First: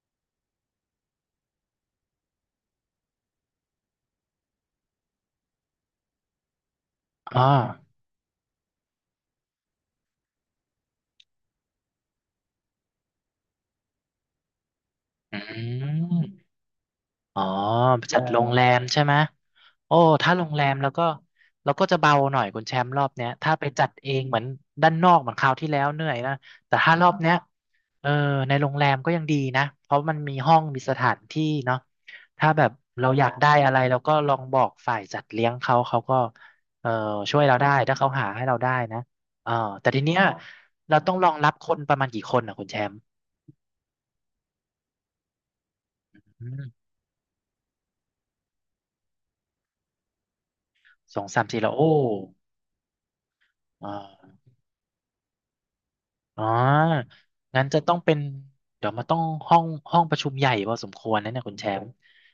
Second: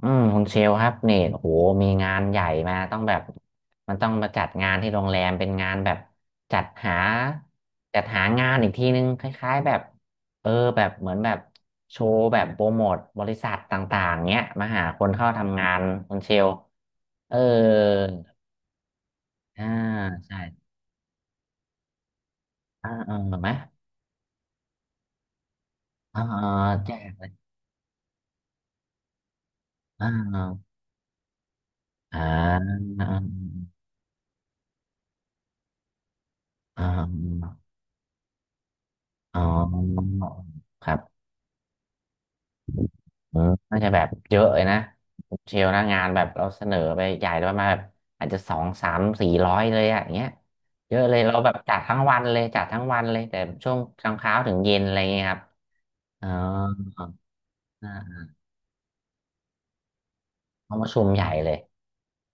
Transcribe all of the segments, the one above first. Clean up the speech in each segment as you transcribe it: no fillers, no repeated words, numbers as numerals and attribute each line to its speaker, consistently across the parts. Speaker 1: อืมคุณเชลครับเนี่ยโอ้โหมีงานใหญ่มาต้องแบบมันต้องมาจัดงานที่โรงแรมเป็นงานแบบจัดหา
Speaker 2: อ๋
Speaker 1: จัดหางานอีกทีนึงคล้ายๆแบบเออแบบเหมือนแบบโชว์แบบโปรโมทบริษัทต่างๆเนี้ยมาหาคนเข้า
Speaker 2: ออ
Speaker 1: ทำ
Speaker 2: ื
Speaker 1: งานคุณ
Speaker 2: ม
Speaker 1: เชลเออ
Speaker 2: อ๋อใช่โรงแรมใช่ไหม
Speaker 1: อ่า
Speaker 2: โอ้ถ้า
Speaker 1: ใช่
Speaker 2: โรงแรมแล้วก็เราก็จะเบาหน่อยคุณแชม
Speaker 1: อ่า
Speaker 2: ป์รอ
Speaker 1: เอ
Speaker 2: บ
Speaker 1: อ
Speaker 2: เนี้ย
Speaker 1: ไหม
Speaker 2: ถ้าไปจัดเองเหมือนด้านนอกเหมือนคราวที่แล้วเหนื่อย
Speaker 1: อ่า
Speaker 2: นะแต่
Speaker 1: แจ
Speaker 2: ถ้ารอ
Speaker 1: ก
Speaker 2: บ
Speaker 1: เลย
Speaker 2: เนี้ยเออในโรงแรมก็ยังดีนะเพราะ
Speaker 1: อ่
Speaker 2: มันมีห้อง
Speaker 1: า
Speaker 2: มีสถานที่เนาะ
Speaker 1: อ่า
Speaker 2: ถ้าแบบ
Speaker 1: อ่า
Speaker 2: เราอยากได้อะไรเราก็ลองบอกฝ่ายจัดเลี้ยงเขาเขาก็
Speaker 1: อ่
Speaker 2: เออช่วย
Speaker 1: า
Speaker 2: เราได้ถ้าเขาหาให้เราได้นะ
Speaker 1: อ๋อ
Speaker 2: เออแต่ทีเนี้ย
Speaker 1: ครั
Speaker 2: เราต้อง
Speaker 1: บ
Speaker 2: รองรับคนประมาณกี่คนอ่ะคุณแชมป์
Speaker 1: อืมน่าจะแบบเยอะเลยนะคุณเชลนะงานแบบเรา
Speaker 2: อื
Speaker 1: เส
Speaker 2: ม
Speaker 1: นอไปใหญ่เลยประมาณแบบอาจจะสองสามสี่ร้อยเลยอะอย่างเงี้ยเยอะเล
Speaker 2: ส
Speaker 1: ย
Speaker 2: อง
Speaker 1: เรา
Speaker 2: สาม
Speaker 1: แบบ
Speaker 2: สี่แล้
Speaker 1: จั
Speaker 2: ว
Speaker 1: ด
Speaker 2: โอ้
Speaker 1: ทั้งวันเลยจัดทั้งวันเลยแต่ช่วง
Speaker 2: อ่
Speaker 1: กลางเช้า
Speaker 2: า
Speaker 1: ถึงเย็นอะไรเงี้ยครับอ๋อ
Speaker 2: อ๋องั้นจะ
Speaker 1: อ่
Speaker 2: ต้องเป็น
Speaker 1: า
Speaker 2: เดี๋ยวมันต้องห้องห้องประชุมใหญ่พ
Speaker 1: ห้อ
Speaker 2: อ
Speaker 1: งป
Speaker 2: ส
Speaker 1: ระ
Speaker 2: ม
Speaker 1: ชุ
Speaker 2: ค
Speaker 1: ม
Speaker 2: วร
Speaker 1: ใหญ่
Speaker 2: นะเนี่ย
Speaker 1: เล
Speaker 2: คุ
Speaker 1: ย
Speaker 2: ณแชมป์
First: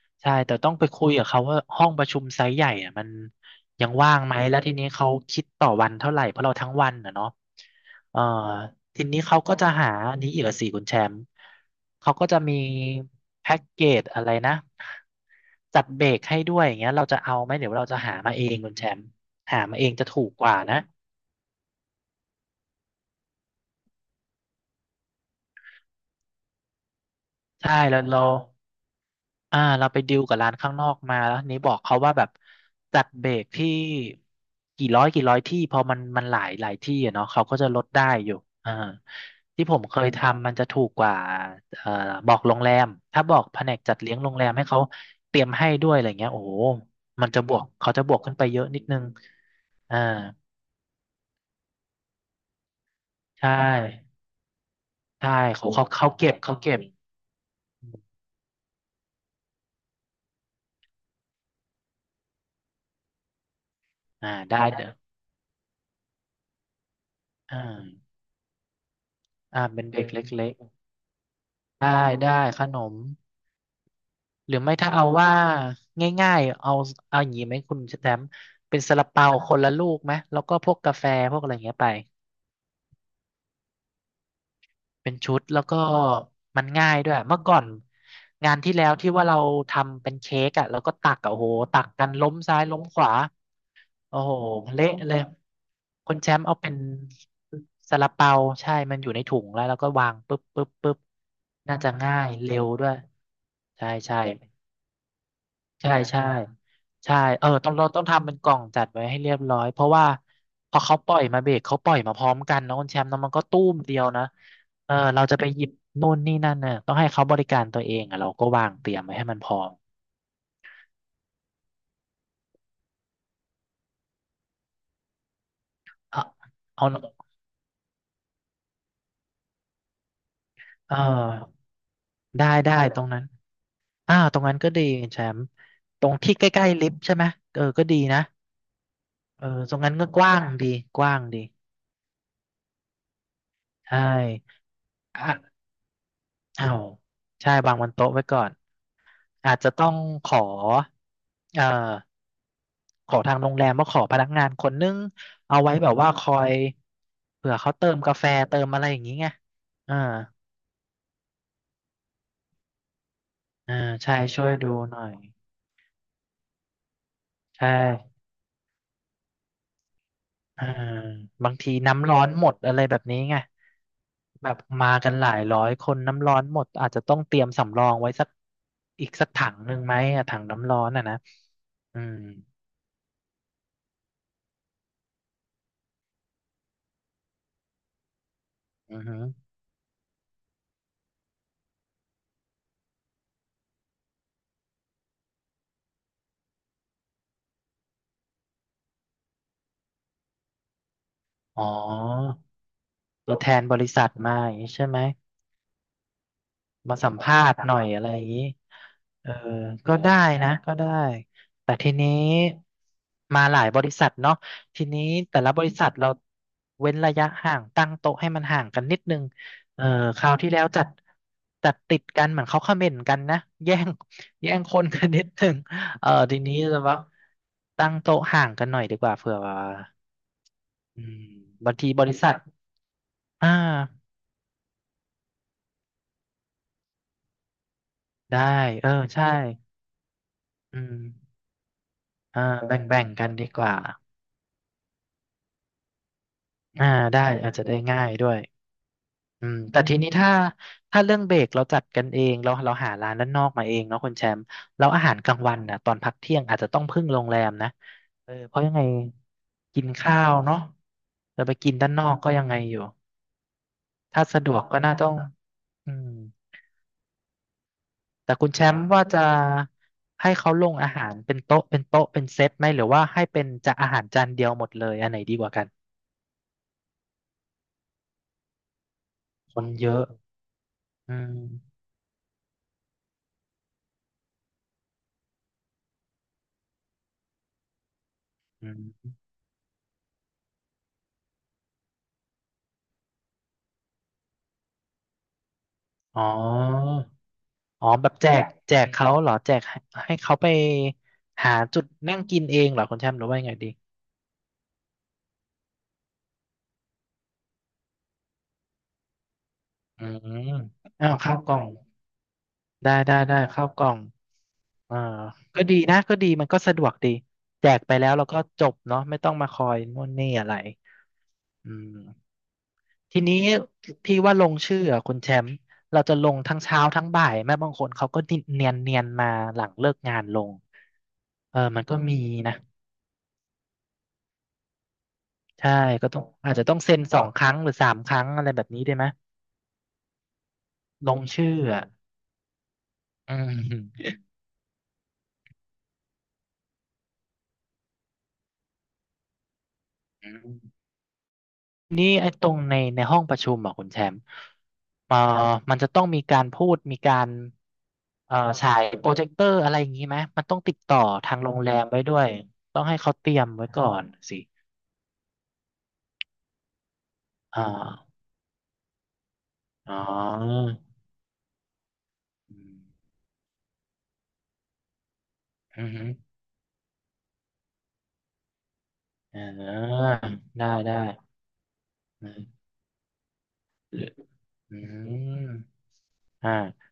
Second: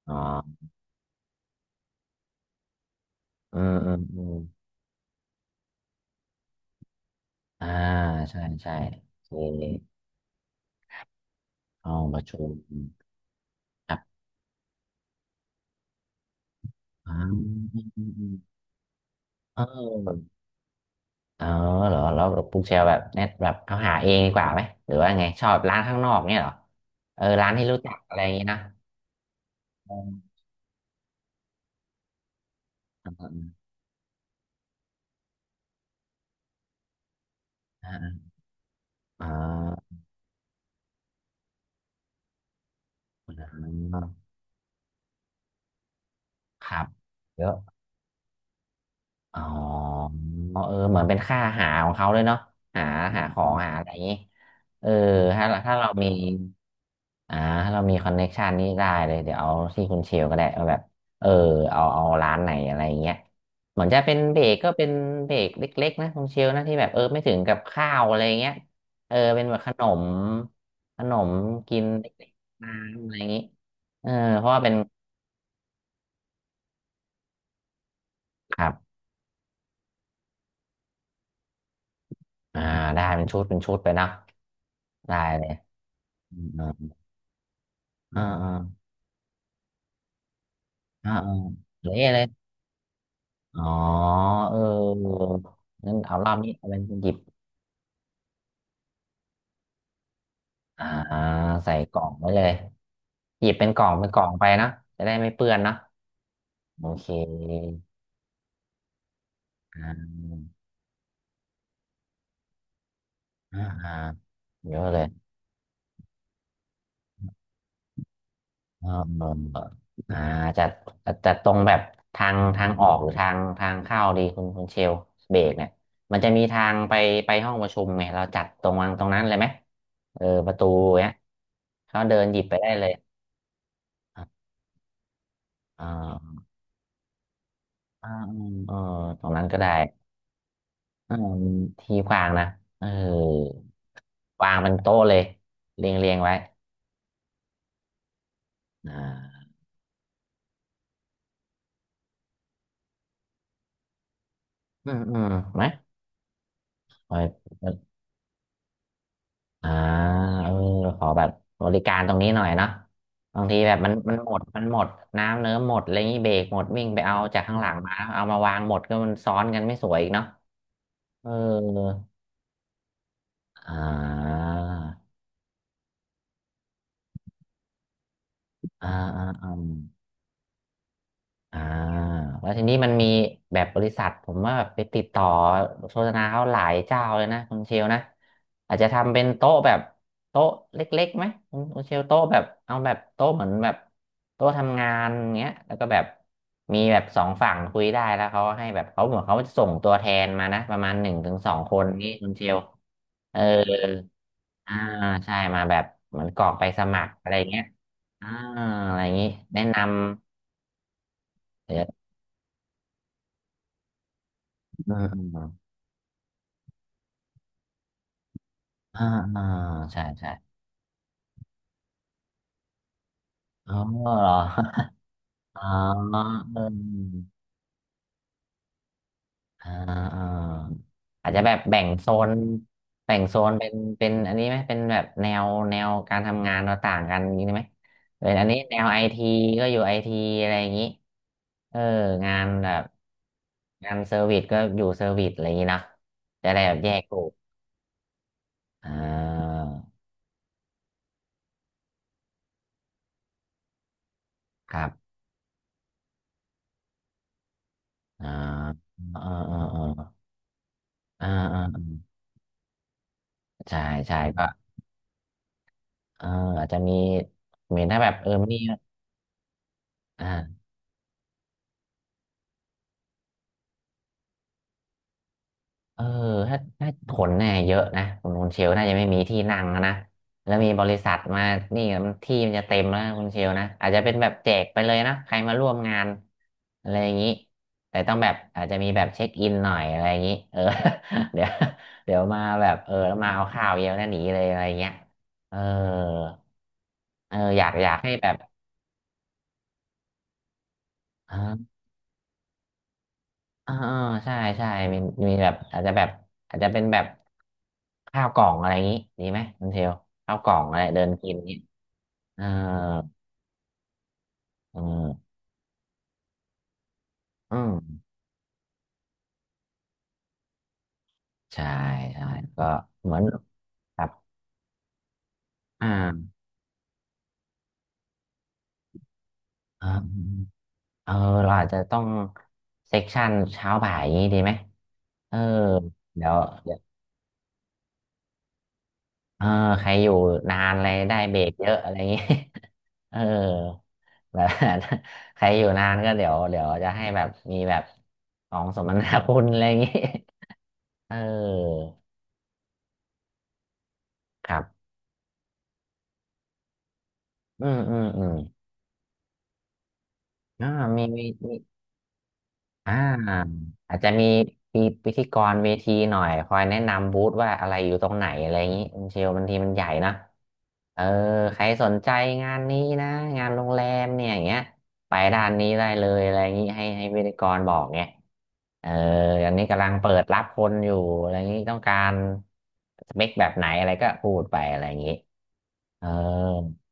Speaker 1: อ๋อ
Speaker 2: ใช่แต่ต้องไปคุยกับเขาว่าห้องประชุมไซส์ใหญ่อ่ะมัน
Speaker 1: อืม
Speaker 2: ยั
Speaker 1: อื
Speaker 2: ง
Speaker 1: ม
Speaker 2: ว่า
Speaker 1: อื
Speaker 2: งไห
Speaker 1: ม
Speaker 2: มแล้วทีนี้เขาคิดต่อวันเท่าไหร่เพราะเราทั้งวันอ่ะเนาะ
Speaker 1: อ่า
Speaker 2: เอ่อ
Speaker 1: ใช่ใช่
Speaker 2: ทีนี้
Speaker 1: โอเค
Speaker 2: เขาก็จะหาอันนี้อีกอะสิคุณแชมป์
Speaker 1: ห้อง
Speaker 2: เขา
Speaker 1: ประ
Speaker 2: ก็จะ
Speaker 1: ชุม
Speaker 2: มีแพ็กเก
Speaker 1: ครั
Speaker 2: จ
Speaker 1: บ
Speaker 2: อะไรนะจัดเบรกให้ด้วยอย่างเงี้ยเรา
Speaker 1: อ๋อ
Speaker 2: จะเอาไหมเดี๋ยว
Speaker 1: อื
Speaker 2: เรา
Speaker 1: ม
Speaker 2: จะ
Speaker 1: อืม
Speaker 2: หา
Speaker 1: อืม
Speaker 2: มาเองคุณแชมป์
Speaker 1: เ
Speaker 2: หามาเองจะถู
Speaker 1: ออ
Speaker 2: กกว่านะ
Speaker 1: เออเหรอแล้วปุ๊กเชลแบบเน็ตแบบเอาหาเองดีกว่าไหมหรือว่าไงชอบร้านข้างนอกเนี่ยเหรอเออร้านที่
Speaker 2: ใช่
Speaker 1: รู้จัก
Speaker 2: แล้ว
Speaker 1: อะไร
Speaker 2: เรา
Speaker 1: อย่างงี้นะ
Speaker 2: อ่าเรา
Speaker 1: เอ
Speaker 2: ไปดิวกั
Speaker 1: อ
Speaker 2: บร้านข้างนอกมาแล้วนี้บอกเขาว่าแบบจัดเบ
Speaker 1: เออ
Speaker 2: รกที่กี่ร้อยที่พอมันหลายหลายที่อะเนาะเขาก็จะลดได้
Speaker 1: เออ
Speaker 2: อยู่อ่า
Speaker 1: เอ
Speaker 2: ที่ผม
Speaker 1: อ
Speaker 2: เคยทำมันจะถูกกว่าเอ่อบอกโรงแรมถ้า
Speaker 1: เอ
Speaker 2: บ
Speaker 1: อ
Speaker 2: อกแผนกจัดเลี้ยงโรงแรมให้เขาเตรียมให้ด้วยอะไรเงี้ยโอ้โห
Speaker 1: ครับ
Speaker 2: มันจะ
Speaker 1: เย
Speaker 2: บ
Speaker 1: อะ
Speaker 2: วกเขาจะบวกขึ้นไปเยอะนิดนึง
Speaker 1: อ๋
Speaker 2: อ่า
Speaker 1: อเออเหมือนเป็นค่าหาของเขาด้วยเนาะหาหาขอ
Speaker 2: ใช่
Speaker 1: งหาอะไรอย่างงี้เออ
Speaker 2: ใช่
Speaker 1: ถ้า
Speaker 2: เขา
Speaker 1: ถ้า
Speaker 2: เขา
Speaker 1: เรามี
Speaker 2: เขาเก็บเขาเก็บ
Speaker 1: อ่าถ้าเรามีคอนเน็กชันนี่ได้เลยเดี๋ยวเอาที่คุณเชลก็ได้เอาแบบเออเอาเอาร้านไหนอะไรอย่างเงี้ยเหมือนจะเป็น
Speaker 2: อ่า
Speaker 1: เบรก
Speaker 2: ได้
Speaker 1: ก็เป็
Speaker 2: เด้อ
Speaker 1: นเบรกเล็กๆนะคุณเชลนะที่แบบไม่ถึงกั
Speaker 2: อ่
Speaker 1: บข้าว
Speaker 2: า
Speaker 1: อะไรอย่างเงี้ยเออเป็นแบบ
Speaker 2: อ่า
Speaker 1: ขน
Speaker 2: เป็นเบร
Speaker 1: ม
Speaker 2: กเล็ก
Speaker 1: ขนมกิ
Speaker 2: ๆ
Speaker 1: น
Speaker 2: ได้
Speaker 1: เล็ก
Speaker 2: ได้ข
Speaker 1: ๆ
Speaker 2: นม
Speaker 1: น้ำอะไรอย่างงี้เออเพ
Speaker 2: ห
Speaker 1: ราะ
Speaker 2: รือ
Speaker 1: ว่าเป็
Speaker 2: ไม่
Speaker 1: น
Speaker 2: ถ้าเอาว่าง่ายๆเอาเอาอย่างนี้ไหมคุณแชมป์
Speaker 1: ครั
Speaker 2: เป็นซา
Speaker 1: บ
Speaker 2: ลาเปาคนละลูกไหมแล้วก็พวกกาแฟพวกอะไรอย่างเงี้ยไป
Speaker 1: อ่าได้เป็นชุดเป็นชุดไปเนาะ
Speaker 2: เป็น
Speaker 1: ได้
Speaker 2: ชุด
Speaker 1: เลย
Speaker 2: แล้วก็
Speaker 1: อื
Speaker 2: มันง่า
Speaker 1: ม
Speaker 2: ยด้วยเมื่อก่อน
Speaker 1: อ่าอ่า
Speaker 2: งานที่แล้วที่ว่าเราทำเป็นเค้กอ่ะแล้วก็
Speaker 1: อ่า
Speaker 2: ตักอะ
Speaker 1: อ่า
Speaker 2: โอ้โหตักกั
Speaker 1: เละ
Speaker 2: น
Speaker 1: เลย
Speaker 2: ล้มซ้ายล้มขวา
Speaker 1: อ๋อ
Speaker 2: โอ้โห
Speaker 1: เอ
Speaker 2: เละเลย
Speaker 1: องั้น
Speaker 2: คุ
Speaker 1: เอา
Speaker 2: ณ
Speaker 1: ร
Speaker 2: แช
Speaker 1: อบ
Speaker 2: มป์
Speaker 1: นี้
Speaker 2: เอา
Speaker 1: เอา
Speaker 2: เป็น
Speaker 1: เป็นหยิบ
Speaker 2: ซาลาเปาใช่มันอยู่ในถุงแล้วแล้วก็วางปุ๊บปุ๊บ
Speaker 1: อ่า
Speaker 2: ปุ๊บ
Speaker 1: ใส่
Speaker 2: น่าจะ
Speaker 1: กล่อง
Speaker 2: ง่า
Speaker 1: ไว้
Speaker 2: ย
Speaker 1: เลย
Speaker 2: เร็วด้วย
Speaker 1: หยิบเป็นกล่อ
Speaker 2: ใช่
Speaker 1: งเป็นก
Speaker 2: ใช่
Speaker 1: ล่องไปเนาะจะได้ไม่เปื้อนเนาะ
Speaker 2: ใช่ใช่
Speaker 1: โอเค
Speaker 2: ใช่เออต้องเราต้องทำเป็นกล่องจัดไว้ให้เรียบร้อยเพ
Speaker 1: อ่
Speaker 2: ราะว่า
Speaker 1: า
Speaker 2: พอเขาปล่อยมาเบรกเขาปล่อยมาพร้อมกันเนอะคุณแชมป์เนอะมันก็
Speaker 1: อ่า
Speaker 2: ตู้ม
Speaker 1: อ่า
Speaker 2: เดียวนะ
Speaker 1: เยอะ
Speaker 2: เออ
Speaker 1: เลย
Speaker 2: เราจะไปหยิบนู่นนี่นั่นเนี่ยต้องให้เขาบริการตัวเองอ่ะเราก็วาง
Speaker 1: เอ
Speaker 2: เต
Speaker 1: อ
Speaker 2: รียมไว้
Speaker 1: เอ
Speaker 2: ให้
Speaker 1: อ
Speaker 2: มันพร้
Speaker 1: เอ
Speaker 2: อ
Speaker 1: อ
Speaker 2: ม
Speaker 1: อ่าจะจะตรงแบบทางออกหรือทางเข้าดีคุณเชลเบรกเนี่ยมัน
Speaker 2: เอา
Speaker 1: จะมีทาง
Speaker 2: เอา
Speaker 1: ไปห้องประชุมไงเราจัดตรงวางตรงนั้นเลยไหมเออประตู
Speaker 2: เออ
Speaker 1: เนี้ยเขาเดินหยิบ
Speaker 2: ได้
Speaker 1: ไปได้
Speaker 2: ได้
Speaker 1: เลย
Speaker 2: ตรงนั้นอ่าตร
Speaker 1: อ่า
Speaker 2: งนั้นก็ดีคุณแชมป์
Speaker 1: อ่
Speaker 2: ตรงที่
Speaker 1: า
Speaker 2: ใกล้ๆลิฟต์ใช่ไหมเออก็ดี
Speaker 1: อ่า
Speaker 2: นะ
Speaker 1: อืมเออตรงนั้
Speaker 2: เอ
Speaker 1: น
Speaker 2: อ
Speaker 1: ก็ได้
Speaker 2: ตรงนั้นก็กว้างดีก
Speaker 1: อื
Speaker 2: ว้าง
Speaker 1: ม
Speaker 2: ดี
Speaker 1: ที่กว้างนะเออ
Speaker 2: ใช่
Speaker 1: วางเป็นโต๊ะเลย
Speaker 2: อ่ะ
Speaker 1: เรียงเรียงไว้
Speaker 2: อ้าวใช่วางบนโต๊ะไว้ก่อน
Speaker 1: อ่า
Speaker 2: อาจจะต้องขอเอ่อขอทางโรงแรมว่าขอพนักงานคนนึ
Speaker 1: อื
Speaker 2: ง
Speaker 1: มอืม
Speaker 2: เอา
Speaker 1: ไหม
Speaker 2: ไว้แบบว่าคอย
Speaker 1: คอ
Speaker 2: เผื่
Speaker 1: ย
Speaker 2: อเขาเติมกาแฟเติมอะไรอย่างนี้ไง
Speaker 1: อ่า
Speaker 2: อ่า
Speaker 1: เออขอแบบบริการตรงนี้หน่อยเนาะบางทีแบ
Speaker 2: อ่า
Speaker 1: บมันมั
Speaker 2: ใช่
Speaker 1: นหมด
Speaker 2: ช่วย
Speaker 1: มัน
Speaker 2: ดู
Speaker 1: หมด
Speaker 2: หน่อย
Speaker 1: น้ำเนื้อหมดอะไรอย่างนี้เบรกหมดวิ่งไปเอาจากข้างห
Speaker 2: ใช่
Speaker 1: ลังมาเอามาวางหมดก็มันซ้อนกันไม่สวยอีกเนาะ
Speaker 2: อ่า
Speaker 1: เออ
Speaker 2: บางทีน้ำร้อนหมดอะไรแบบนี้ไง
Speaker 1: อ่
Speaker 2: แบ
Speaker 1: า
Speaker 2: บมากันหลายร้อยคนน้ำร้อนหมดอาจจะต้องเตรียมสำรองไว้สัก
Speaker 1: อ่า
Speaker 2: อีก
Speaker 1: อ่า
Speaker 2: สักถั
Speaker 1: อ่า
Speaker 2: งหนึ่งไหมอะถังน้ำร้อนอ่ะนะ
Speaker 1: อ่า
Speaker 2: อืม
Speaker 1: แล้วทีนี้มันมีแบบบริษัทผมว่าแบบไปติดต่อโฆษณาเขาหลายเจ้าเลยนะคุณเชลนะอาจจะ
Speaker 2: อือ
Speaker 1: ทำ
Speaker 2: ฮึ
Speaker 1: เป็นโต๊ะแบบโต๊ะเล็กๆไหมคุณเชลโต๊ะแบบเอาแบบโต๊ะเหมือนแบบโต๊ะทำงานอย่างเงี้ยแล้วก็แบบมีแบบสองฝั่งคุยได้แล้วเขาให้แบบเขาเหมือนเขาจะส่งตัวแทนมานะประมาณหนึ่งถึงสอง
Speaker 2: อ๋
Speaker 1: คนนี้คุณ
Speaker 2: อ
Speaker 1: เชล
Speaker 2: ตั
Speaker 1: เอ
Speaker 2: ว
Speaker 1: อ
Speaker 2: แทนบริษัทมาอย่างนี้
Speaker 1: อ่า
Speaker 2: ใช่ไหม
Speaker 1: ใช่มาแบบเหมือนกรอกไปส
Speaker 2: มา
Speaker 1: มัค
Speaker 2: สั
Speaker 1: ร
Speaker 2: ม
Speaker 1: อะไร
Speaker 2: ภาษณ์
Speaker 1: เงี้ย
Speaker 2: หน่อยอะไรอย่า
Speaker 1: อ่า
Speaker 2: งนี้
Speaker 1: อะไรอย่างงี้
Speaker 2: เออ
Speaker 1: แนะนำ
Speaker 2: ก็ได้นะก็ได้ แต่
Speaker 1: เดี๋ย
Speaker 2: ทีนี้มาหลายบริษัทเนาะทีนี้แต่ละบ
Speaker 1: ว
Speaker 2: ริษัทเราเว้นระยะห่างตั้งโต๊ะให้มันห่างกันนิด
Speaker 1: อ่า
Speaker 2: นึง
Speaker 1: อ่า
Speaker 2: เออ
Speaker 1: ใช่
Speaker 2: ค
Speaker 1: ใช่
Speaker 2: ราวที่แล้วจัดติดกันเหมือนเขาเขม่นกันนะ
Speaker 1: อ๋
Speaker 2: แย่
Speaker 1: อ
Speaker 2: ง
Speaker 1: เหรอ
Speaker 2: แย่งคนกันนิดนึง
Speaker 1: อ๋อ
Speaker 2: เออทีนี้
Speaker 1: เอ
Speaker 2: จะว่า
Speaker 1: อ
Speaker 2: ตั้งโต๊ะห่างกันหน่อยดีกว่าเผื่อว่า
Speaker 1: อ่าอ่า
Speaker 2: อืม
Speaker 1: อาจจะแบบ
Speaker 2: บาง
Speaker 1: แบ่ง
Speaker 2: ทีบ
Speaker 1: โซ
Speaker 2: ริ
Speaker 1: น
Speaker 2: ษัท
Speaker 1: แบ่งโซ
Speaker 2: อ่า
Speaker 1: นเป็นเป็นอันนี้ไหมเป็นแบบแนวการทำงานเราต่างกันอย่างนี้ไหมเป็น
Speaker 2: ได้
Speaker 1: อันนี้แนว
Speaker 2: เออ
Speaker 1: ไอที
Speaker 2: ใช่
Speaker 1: ก็อยู่ไอทีอะไรอย่าง
Speaker 2: อื
Speaker 1: นี้
Speaker 2: ม
Speaker 1: เอองา
Speaker 2: อ่า
Speaker 1: นแบ
Speaker 2: แบ่
Speaker 1: บ
Speaker 2: งแบ่งกันดีกว่า
Speaker 1: งานเซอร์วิสก็อยู่เซอร์วิสอะไรอย่างนี้นะจะได้แบบ
Speaker 2: อ่า
Speaker 1: แยกก
Speaker 2: ได้
Speaker 1: ลุ่ม
Speaker 2: อาจจะได้ง่ายด้วย
Speaker 1: อ่
Speaker 2: อืม
Speaker 1: า
Speaker 2: แต่ทีนี้ถ้าถ้าเรื่องเบรกเราจัดกันเองเราหาร้านด้านนอกมาเองเนาะคุณแชมป์
Speaker 1: ค
Speaker 2: แล้
Speaker 1: รั
Speaker 2: วอาหาร
Speaker 1: บ
Speaker 2: กลางวันนะตอนพักเที่ยงอาจจะต้องพึ่งโรงแรมนะ
Speaker 1: อ่า
Speaker 2: เออเพราะยังไง
Speaker 1: เออเออาอ
Speaker 2: กินข้า
Speaker 1: อ
Speaker 2: วเนาะ
Speaker 1: อ่า
Speaker 2: เราไป
Speaker 1: อ่า
Speaker 2: กิน
Speaker 1: อ่า
Speaker 2: ด้านนอกก็ยังไงอยู่
Speaker 1: ใช่ใช่
Speaker 2: ถ้า
Speaker 1: ก็
Speaker 2: สะดวกก็น่าต้องอืม
Speaker 1: เอออาจจะมีเหมือนถ้าแบบเออ
Speaker 2: แต่คุณ
Speaker 1: มี
Speaker 2: แชมป์ว่าจะให้เขา
Speaker 1: อ่า
Speaker 2: ลงอาหารเป็นโต๊ะเป็นเซตไหมหรือว่าให้เป็นจะอาหารจานเดียวหมดเลยอันไหนดีกว่ากัน
Speaker 1: เออถ้าถ้าขนเนี่ยเยอะนะคุณเชลน่าจะไม่มีที่
Speaker 2: ค
Speaker 1: นั่ง
Speaker 2: น
Speaker 1: แล้ว
Speaker 2: เย
Speaker 1: นะ
Speaker 2: อะ
Speaker 1: แล้วมีบริษั
Speaker 2: อื
Speaker 1: ท
Speaker 2: ม
Speaker 1: มานี่มันที่มันจะเต็มแล้วนะคุณเชลนะอาจจะเป็นแบบแจกไปเลยนะใครมาร่วมงานอะไรอย่างนี้แต่ต้องแบบอาจ
Speaker 2: อื
Speaker 1: จะมีแบบ
Speaker 2: ม
Speaker 1: เช็คอินหน่อยอะไรอย่างนี้เออ เดี๋ยวเดี๋ยวมาแบบเออแล้วมาเอาข้าวเยอะแล้วหนีเลยอะไรเงี้ยเออ
Speaker 2: อ๋อ
Speaker 1: เอออยาก
Speaker 2: อ๋
Speaker 1: อ
Speaker 2: อ
Speaker 1: ยาก
Speaker 2: แบ
Speaker 1: ให้
Speaker 2: บ
Speaker 1: แบบ
Speaker 2: แจกเขาเหรอแจกให้ให้เขาไป
Speaker 1: เอ
Speaker 2: หา
Speaker 1: อ
Speaker 2: จุดนั่งกินเองเหรอคุณแชมป์หรือว่ายังไงดี
Speaker 1: อ่าใช่ใช่มีมีแบบอาจจะแบบอาจจะเป็นแบบข้าวกล่องอะไรอย่างนี้ดีไหมคุณเทล
Speaker 2: อื
Speaker 1: ข้าวก
Speaker 2: ม
Speaker 1: ล่องอะไรเดิ
Speaker 2: อ้า
Speaker 1: น
Speaker 2: ว
Speaker 1: กิ
Speaker 2: ข้า
Speaker 1: น
Speaker 2: วก
Speaker 1: นี้
Speaker 2: ล่อง
Speaker 1: เออ
Speaker 2: ได้ข้าวกล่อง
Speaker 1: เอื
Speaker 2: เอ่า
Speaker 1: ม
Speaker 2: ก็ดีนะก็ดีมันก็สะดวกดี
Speaker 1: อื
Speaker 2: แจกไป
Speaker 1: ม
Speaker 2: แล้วแล้วก็จบเนาะไม่ต้องมาคอยนู่นนี่อะไร
Speaker 1: ใช่
Speaker 2: อื
Speaker 1: ใช่
Speaker 2: ม
Speaker 1: ก็เหมือ
Speaker 2: ที
Speaker 1: น
Speaker 2: นี้
Speaker 1: แบบ
Speaker 2: ที่ว่าลงชื่ออะคุณแชมป์เราจะล
Speaker 1: อ่า
Speaker 2: งทั้งเช้าทั้งบ่ายแม่บางคนเขาก็เนียนมาหลัง
Speaker 1: อ่
Speaker 2: เลิกงานลง
Speaker 1: าเออเรา
Speaker 2: เออ
Speaker 1: อาจจะ
Speaker 2: มันก็
Speaker 1: ต้อง
Speaker 2: มีนะ
Speaker 1: เซ็กชันเช้าบ่ายอย่างนี้ดีไหมเออ
Speaker 2: ใช่ก็ต้อง
Speaker 1: เดี๋ยว
Speaker 2: อาจจะ
Speaker 1: เดี๋
Speaker 2: ต้อ
Speaker 1: ยว
Speaker 2: งเซ็น 2 ครั้งหรือ 3 ครั้งอะไรแบบนี้ได้ไหม
Speaker 1: เออใครอยู่นานอะไร
Speaker 2: ล
Speaker 1: ได้
Speaker 2: ง
Speaker 1: เบร
Speaker 2: ชื่อ
Speaker 1: กเยอะ
Speaker 2: อ่ะ
Speaker 1: อะไรอย่างนี้ เออ
Speaker 2: อืม
Speaker 1: แบบ ใครอยู่นานก็เดี๋ยวเดี๋ยวจะให้แบบมีแบบของสมนาคุณ อะไรอย่างงี้
Speaker 2: อืม
Speaker 1: เออ
Speaker 2: นี่ไอ้ตรงในห้องประชุมอ่ะคุณแชมป์
Speaker 1: ครับ
Speaker 2: เอ่อมันจะต้องมีการพูดมีการ
Speaker 1: อืมอืมอืม
Speaker 2: ฉายโปรเจคเตอร์อะไรอย่างนี้ไหมมันต้อง
Speaker 1: อ่า
Speaker 2: ติดต่อ
Speaker 1: มี
Speaker 2: ทางโร
Speaker 1: มี
Speaker 2: งแรมไว้ด้วยต้อง
Speaker 1: อ่า
Speaker 2: ให้เขาเตรียมไว้ก่อ
Speaker 1: อาจ
Speaker 2: น
Speaker 1: จะมี
Speaker 2: สิ
Speaker 1: พิธีกรเวทีหน่อยคอยแนะนำบูธว่า
Speaker 2: อ่
Speaker 1: อะไรอยู่ตรง
Speaker 2: า
Speaker 1: ไหนอะไรอย่างนี้มันเชลบางทีมันใหญ่
Speaker 2: อ๋อ
Speaker 1: นะเออใครสนใจงา
Speaker 2: อื
Speaker 1: น
Speaker 2: ม
Speaker 1: นี้นะงานโรงแรมเนี่ยอย่างเงี้ยไปด้านนี้
Speaker 2: อื
Speaker 1: ได้
Speaker 2: มอหื
Speaker 1: เล
Speaker 2: อ
Speaker 1: ยอะไรอย่างนี้ให้พิธีกรบอกเงี้ยเออ
Speaker 2: อ่
Speaker 1: อันนี้กำลัง
Speaker 2: า
Speaker 1: เปิดรับค
Speaker 2: ได้
Speaker 1: นอยู่
Speaker 2: ได้
Speaker 1: อะไรอย่างนี้ต้องการ
Speaker 2: อืม
Speaker 1: สเปคแบบไหนอะไรก็พูดไป
Speaker 2: อื
Speaker 1: อะไรอย่างนี้
Speaker 2: ม
Speaker 1: เออ
Speaker 2: อ่า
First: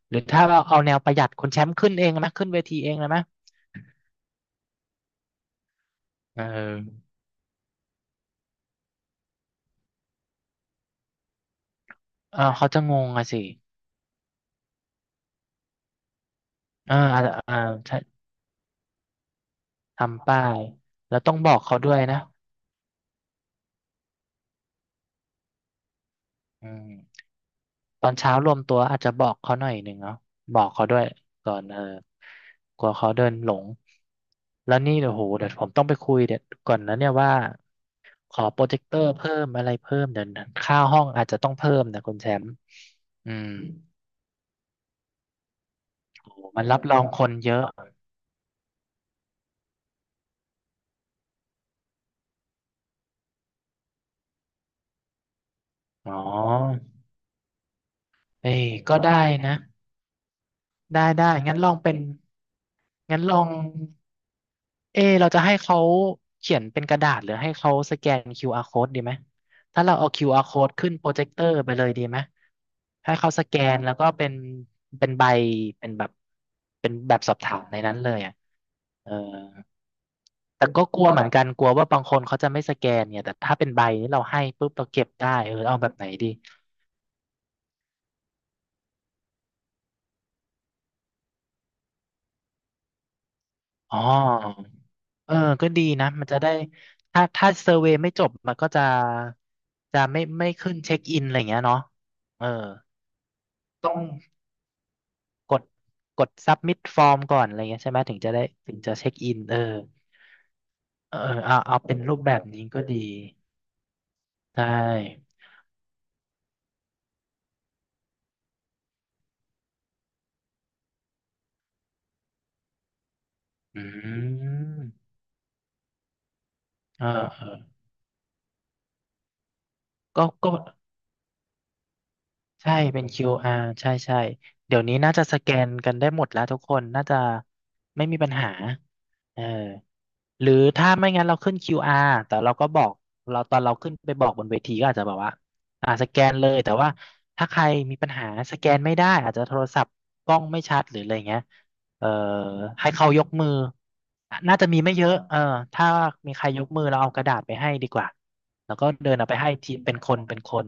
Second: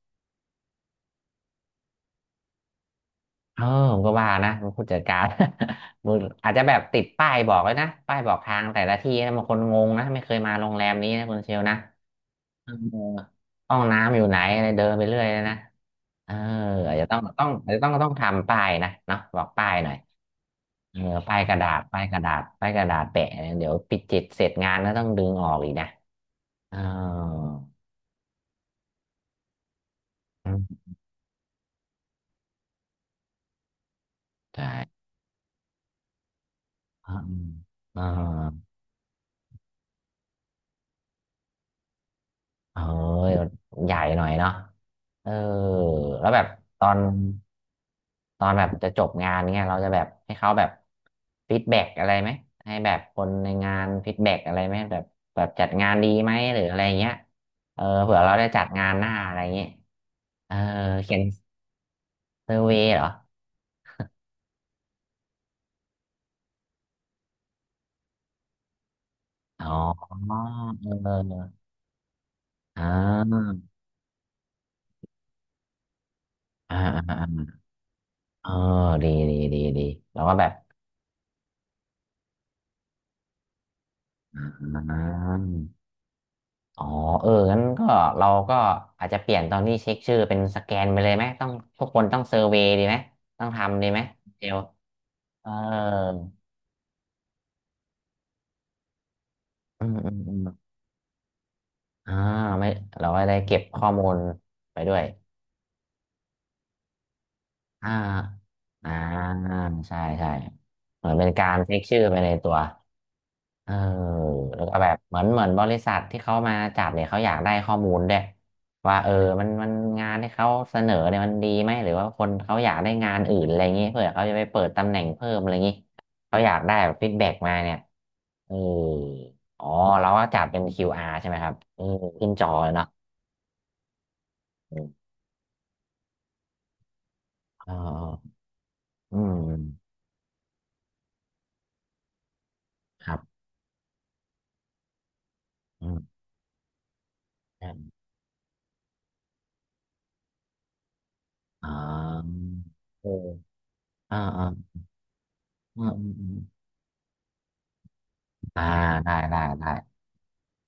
Speaker 2: หรือถ้าเราเอาแนวประหยัดคนแชมป์ขึ้นเองไหมขึ้นเวทีเองเลยไหม
Speaker 1: เออผมก็ว่านะผู้จัดการ มึง
Speaker 2: เอ
Speaker 1: อาจจะแบบติด
Speaker 2: อ
Speaker 1: ป้ายบอกเลยนะป้ายบอกทางแต่ละที่นะบางคนงงนะไม่เคยมาโรงแรมนี้นะคุณเชลนะ
Speaker 2: เออเขา
Speaker 1: เออ
Speaker 2: จะงงอะสิ
Speaker 1: ห้องน้ำอยู่ไหนอะไรเดินไปเรื่อยเลยนะเออ
Speaker 2: เอ
Speaker 1: อา
Speaker 2: อ
Speaker 1: จจะต้อ
Speaker 2: อ่า
Speaker 1: งต้อง
Speaker 2: อ่า
Speaker 1: อาจจะต้อง
Speaker 2: ใช่
Speaker 1: ต้องทำป้ายนะเนาะบอกป้ายหน่อย
Speaker 2: ทำป้าย
Speaker 1: เออ
Speaker 2: แล้วต้อง
Speaker 1: ป้าย
Speaker 2: บ
Speaker 1: ก
Speaker 2: อก
Speaker 1: ระดา
Speaker 2: เขา
Speaker 1: ษ
Speaker 2: ด้วย
Speaker 1: ป้ายก
Speaker 2: นะ
Speaker 1: ระดาษป้ายกระดาษแปะเนี่ยเดี๋ยวปิดจิตเสร็จงานก็ต้องดึงออกอีกนะ
Speaker 2: อื
Speaker 1: เออ
Speaker 2: มตอนเช้ารวมตัวอาจจะบอกเขาหน่อยหนึ่งเนาะบอกเขาด้วยก่อนเออกลัวเขาเดินหลง
Speaker 1: ใช่
Speaker 2: แล้วนี่เดี๋ยวโหเดี๋ยวผมต้องไปคุยเดี๋ยวก่อนนะเนี่
Speaker 1: อ
Speaker 2: ยว่า
Speaker 1: เอ
Speaker 2: ขอโปร
Speaker 1: อ
Speaker 2: เจคเตอร์เพิ่มอะไรเพิ่มเดี๋ยวนะค่าห้องอาจจะต้องเพิ่มนะคุณแชมป์
Speaker 1: เ
Speaker 2: อื
Speaker 1: อ
Speaker 2: ม
Speaker 1: อใหญ่หน่อยเนาะเออแล้ว
Speaker 2: โห
Speaker 1: แบบ
Speaker 2: มันรั
Speaker 1: ต
Speaker 2: บ
Speaker 1: อ
Speaker 2: ร
Speaker 1: น
Speaker 2: องคนเยอะ
Speaker 1: ตอนแบบจะจบงานเงี้ยเราจะแบบให้เขาแบบฟีดแบ็กอะไรไหมให้แบบคนในงานฟีดแบ็กอะไรไหมแบบแบบจัดงานดี
Speaker 2: อ๋อ
Speaker 1: ไหมหรืออะไรเงี้ยเออเผื่อเราได้
Speaker 2: เอ้
Speaker 1: จั
Speaker 2: ย
Speaker 1: ดงาน
Speaker 2: ก็
Speaker 1: หน้า
Speaker 2: ได้
Speaker 1: อะไร
Speaker 2: นะ
Speaker 1: เงี้ยเออ
Speaker 2: ได้
Speaker 1: เขียน
Speaker 2: ได้งั้นลองเป็น
Speaker 1: เซอร์เวย์เหรอ
Speaker 2: งั้นลองเอเราจะให้เขาเขียนเป็นกระดาษหรือให้เขาสแกน QR code ดีไหม
Speaker 1: อ๋
Speaker 2: ถ้าเราเอา
Speaker 1: อเ
Speaker 2: QR code ขึ้นโปรเจค
Speaker 1: อ
Speaker 2: เตอ
Speaker 1: อ
Speaker 2: ร์ไปเลยดีไหม
Speaker 1: อ่
Speaker 2: ให้เขาส
Speaker 1: า
Speaker 2: แกนแล้วก็เป็นเป็นใบเป็นแบบ
Speaker 1: อ่า
Speaker 2: เป็น
Speaker 1: อ่า
Speaker 2: แบบ
Speaker 1: อ่า
Speaker 2: สอบถามในนั้นเลยอ่ะ
Speaker 1: เออ
Speaker 2: เอ
Speaker 1: ดี
Speaker 2: อ
Speaker 1: ดีดีดีเราก็แบบ
Speaker 2: แต่ก็กลัวเหมือนกัน กลัวว่าบางคนเขาจะไม่สแกนเนี่ย แต่ถ้าเป็นใบนี้เรา
Speaker 1: อ
Speaker 2: ให้ปุ๊บเรา
Speaker 1: ่
Speaker 2: เก็บได้เออ
Speaker 1: า
Speaker 2: เอาแบบไหนดี
Speaker 1: อ๋อเอองั้นก็เราก็อาจจะเปลี่ยนตอนที่เช็คชื่อเป็นสแกนไปเลยไหมต้องทุกคนต้องเซอร์เวย์ดีไหมต้องทำดี
Speaker 2: อ๋อ
Speaker 1: ไหมเดี๋ยว
Speaker 2: เออ
Speaker 1: เออ
Speaker 2: ก็ดีนะ มันจะได้ ถ้าเซอร์เวย์ไม่จบ มันก็จะ
Speaker 1: อืม
Speaker 2: จะ
Speaker 1: อืม
Speaker 2: ไม่
Speaker 1: อืม
Speaker 2: ไม่ขึ้นเช็คอินอะไรอย่างเงี้ยเนาะ
Speaker 1: อ่า
Speaker 2: เออ
Speaker 1: ไม่เราก็ได้เก็บข้อ
Speaker 2: ต้อง
Speaker 1: มูลไปด้วย
Speaker 2: กดกดซับมิ ฟอร์มก่อนอะไรเงี้ย
Speaker 1: อ่า
Speaker 2: ใช่ไหมถึงจะได้ถึง
Speaker 1: อ่า
Speaker 2: จะเช็คอินเออ
Speaker 1: ใช่ใช่เหมือน
Speaker 2: เออ
Speaker 1: เป็นการ
Speaker 2: เอา
Speaker 1: เช็
Speaker 2: เอา
Speaker 1: ค
Speaker 2: เป็
Speaker 1: ชื่
Speaker 2: น
Speaker 1: อ
Speaker 2: รู
Speaker 1: ไป
Speaker 2: ป
Speaker 1: ใน
Speaker 2: แบบ
Speaker 1: ตัว
Speaker 2: นี้ก็ดี
Speaker 1: เออ
Speaker 2: ใช
Speaker 1: แล้วก็แบบเหมือน
Speaker 2: ่
Speaker 1: เหมือนบริษัทที่เขามาจัดเนี่ยเขาอยากได้ข้อมูลด้วยว่าเออมันงานที่เขาเสนอเนี่ยมันดีไหมหรือว่าคนเขาอยากได้งานอื่นอะไรอย่าง
Speaker 2: อื
Speaker 1: งี้เผื่อเขาจะไปเปิดตำแหน่ง
Speaker 2: ม
Speaker 1: เพิ่มอะไรอย่างงี้เขาอยากได้แบบ
Speaker 2: เอ
Speaker 1: ฟี
Speaker 2: อ
Speaker 1: ดแบ็ก
Speaker 2: เออ
Speaker 1: มาเนี่ยเอออ๋อเราก็
Speaker 2: ก็
Speaker 1: จัด
Speaker 2: ก็
Speaker 1: เป็นคิวอาร ใช่ไหมครับเออขึ้นจอเลย
Speaker 2: ใช่
Speaker 1: เนาะ
Speaker 2: เป็น QR ใช่ใช่
Speaker 1: อื
Speaker 2: เดี๋ยวนี้
Speaker 1: ม
Speaker 2: น่าจะสแกนกันได้หมดแล้วทุกคน น่าจะไม่มีปัญ
Speaker 1: ออ
Speaker 2: หา
Speaker 1: อื
Speaker 2: เออ
Speaker 1: ม
Speaker 2: หรือถ้าไม่งั้นเราขึ้น QR แต่เราก็บอก
Speaker 1: ครับ
Speaker 2: เราตอนเราขึ้นไปบอกบนเวทีก็อาจจะแบบว่า
Speaker 1: อื
Speaker 2: อ่า
Speaker 1: ม
Speaker 2: สแกนเลยแต่ว่าถ้าใคร
Speaker 1: ใช่
Speaker 2: มีปัญหาสแกนไม่ได้อาจจะโทรศัพท์กล้องไม่ชัดหรืออะไรเงี้ย
Speaker 1: อ๋
Speaker 2: เอ่อ
Speaker 1: อ
Speaker 2: ให้
Speaker 1: เอ
Speaker 2: เขายก
Speaker 1: อ
Speaker 2: มือ
Speaker 1: อ่าอ่า
Speaker 2: น่าจะมีไม่เยอะเออ
Speaker 1: อื
Speaker 2: ถ้า
Speaker 1: มอืมอื
Speaker 2: มี
Speaker 1: ม
Speaker 2: ใครยกมือเราเอากระดาษไปให้ดีกว่า
Speaker 1: อ่า
Speaker 2: แล้วก็เดิ
Speaker 1: ได้
Speaker 2: นเอาไป
Speaker 1: ได้
Speaker 2: ให้
Speaker 1: ได้
Speaker 2: ทีเป็นคนเป็นคน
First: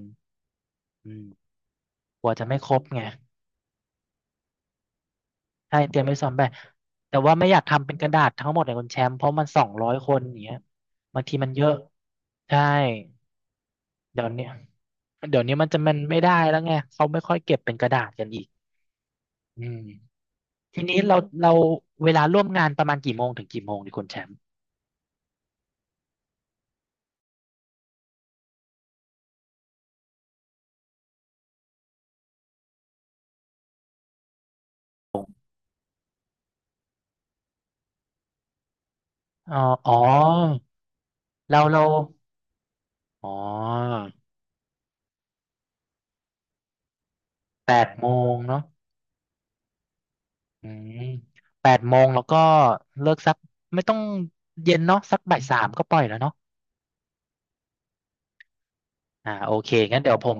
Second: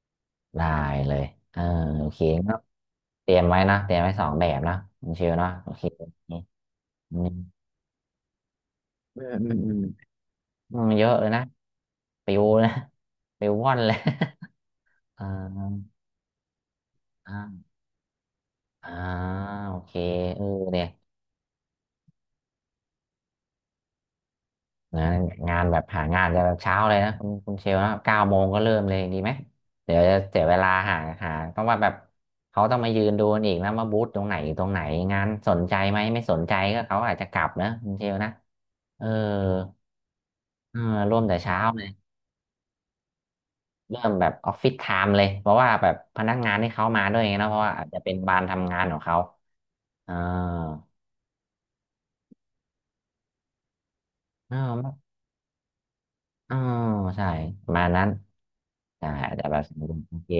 Speaker 1: ได้
Speaker 2: อื
Speaker 1: เลย
Speaker 2: ม
Speaker 1: เออโอเค
Speaker 2: กลัวจะ
Speaker 1: ก็
Speaker 2: ไม่ครบไง
Speaker 1: เตรียมไว้นะ เตรียมไว้สองแบบนะคุณเชวเนาะโอ
Speaker 2: ใช่
Speaker 1: เค
Speaker 2: เตรียมไว้ซ้อมแบบแต่
Speaker 1: อื
Speaker 2: ว่าไม่อยาก
Speaker 1: ม
Speaker 2: ทำเป็นกระดาษทั้งหมดเลยคุณแชมป์
Speaker 1: อื
Speaker 2: เพราะ
Speaker 1: ม
Speaker 2: มัน
Speaker 1: อืม
Speaker 2: สอ
Speaker 1: อื
Speaker 2: ง
Speaker 1: ม
Speaker 2: ร้อยคนอย่างเงี้ย
Speaker 1: อืมเยอะ
Speaker 2: บา
Speaker 1: เล
Speaker 2: ง
Speaker 1: ย
Speaker 2: ที
Speaker 1: นะ
Speaker 2: มันเยอะ
Speaker 1: ปิว
Speaker 2: ใช่
Speaker 1: นะปิวว่อนเลย
Speaker 2: เดี๋ยวเนี้ย
Speaker 1: อ่า
Speaker 2: เดี๋ยวนี้มันจะมันไม่ได้แล้วไงเขาไม่ค่อ
Speaker 1: อ่า
Speaker 2: ยเก็บเป็นกระดาษกันอีก
Speaker 1: อ่า
Speaker 2: อื
Speaker 1: โอ
Speaker 2: ม
Speaker 1: เคเออ
Speaker 2: ที
Speaker 1: เนี่ย
Speaker 2: นี้เราเวลาร่วมงานประมาณกี่โมงถึงกี่โมงดีคุณแชมป์
Speaker 1: นะงานแบบหางานจะแบบเช้าเลยนะคุณคุณเชลนะ9 โมงก็เริ่มเลยดีไหมเดี๋ยวจะเสียเวลาหาต้องว่าแบบเขาต้องมายืนดูกันอีกนะว่าบูธตรงไหนอยู่ตรงไหนงานสนใจไหมไม่สนใจก็เขาอาจจะกลับนะคุณเชลนะเออ
Speaker 2: อ๋ออ๋อ
Speaker 1: เออร่วมแต่เช้า
Speaker 2: เรา
Speaker 1: เล
Speaker 2: เรา
Speaker 1: ย
Speaker 2: อ๋อ
Speaker 1: เริ่มแบบออฟฟิศไทม์เลยเพราะว่าแบบพนักงานที่เขามาด้วยไงเนอะเพราะ
Speaker 2: แป
Speaker 1: ว่าอาจ
Speaker 2: ด
Speaker 1: จะ
Speaker 2: โม
Speaker 1: เป็น
Speaker 2: ง
Speaker 1: บาน
Speaker 2: เนาะ
Speaker 1: ทำงานของเขาอ่า
Speaker 2: อืมแปดโมงแล้วก็เลิกสักไม่ต้อง
Speaker 1: อ่
Speaker 2: เย็นเนาะ
Speaker 1: า
Speaker 2: สักบ่าย 3ก็ปล่อยแล้วเนาะ
Speaker 1: อ่าใช่ประมาณนั้นใช่
Speaker 2: อ่า
Speaker 1: อาจจะ
Speaker 2: โอ
Speaker 1: แบบ
Speaker 2: เคงั้นเดี๋
Speaker 1: โอ
Speaker 2: ยวผ
Speaker 1: เค
Speaker 2: ม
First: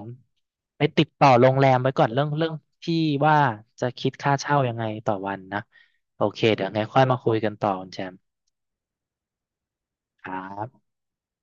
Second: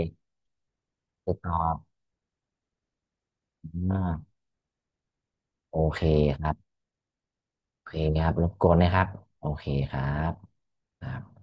Speaker 2: ไปติดต่อ
Speaker 1: ติด
Speaker 2: โร
Speaker 1: ต่อ
Speaker 2: งแรมไว้ก่อนเรื่องที่ว่าจะคิ
Speaker 1: อ่า
Speaker 2: ดค่าเช่ายังไงต่อวันนะ
Speaker 1: โอเค
Speaker 2: โอเค
Speaker 1: ครั
Speaker 2: เดี๋ย
Speaker 1: บ
Speaker 2: วไงค่อยมาคุยกันต่อ
Speaker 1: โอ
Speaker 2: คุณ
Speaker 1: เค
Speaker 2: แชม
Speaker 1: ครับรบกวนนะครับโอเคครั
Speaker 2: ค
Speaker 1: บ
Speaker 2: รับ
Speaker 1: ครับ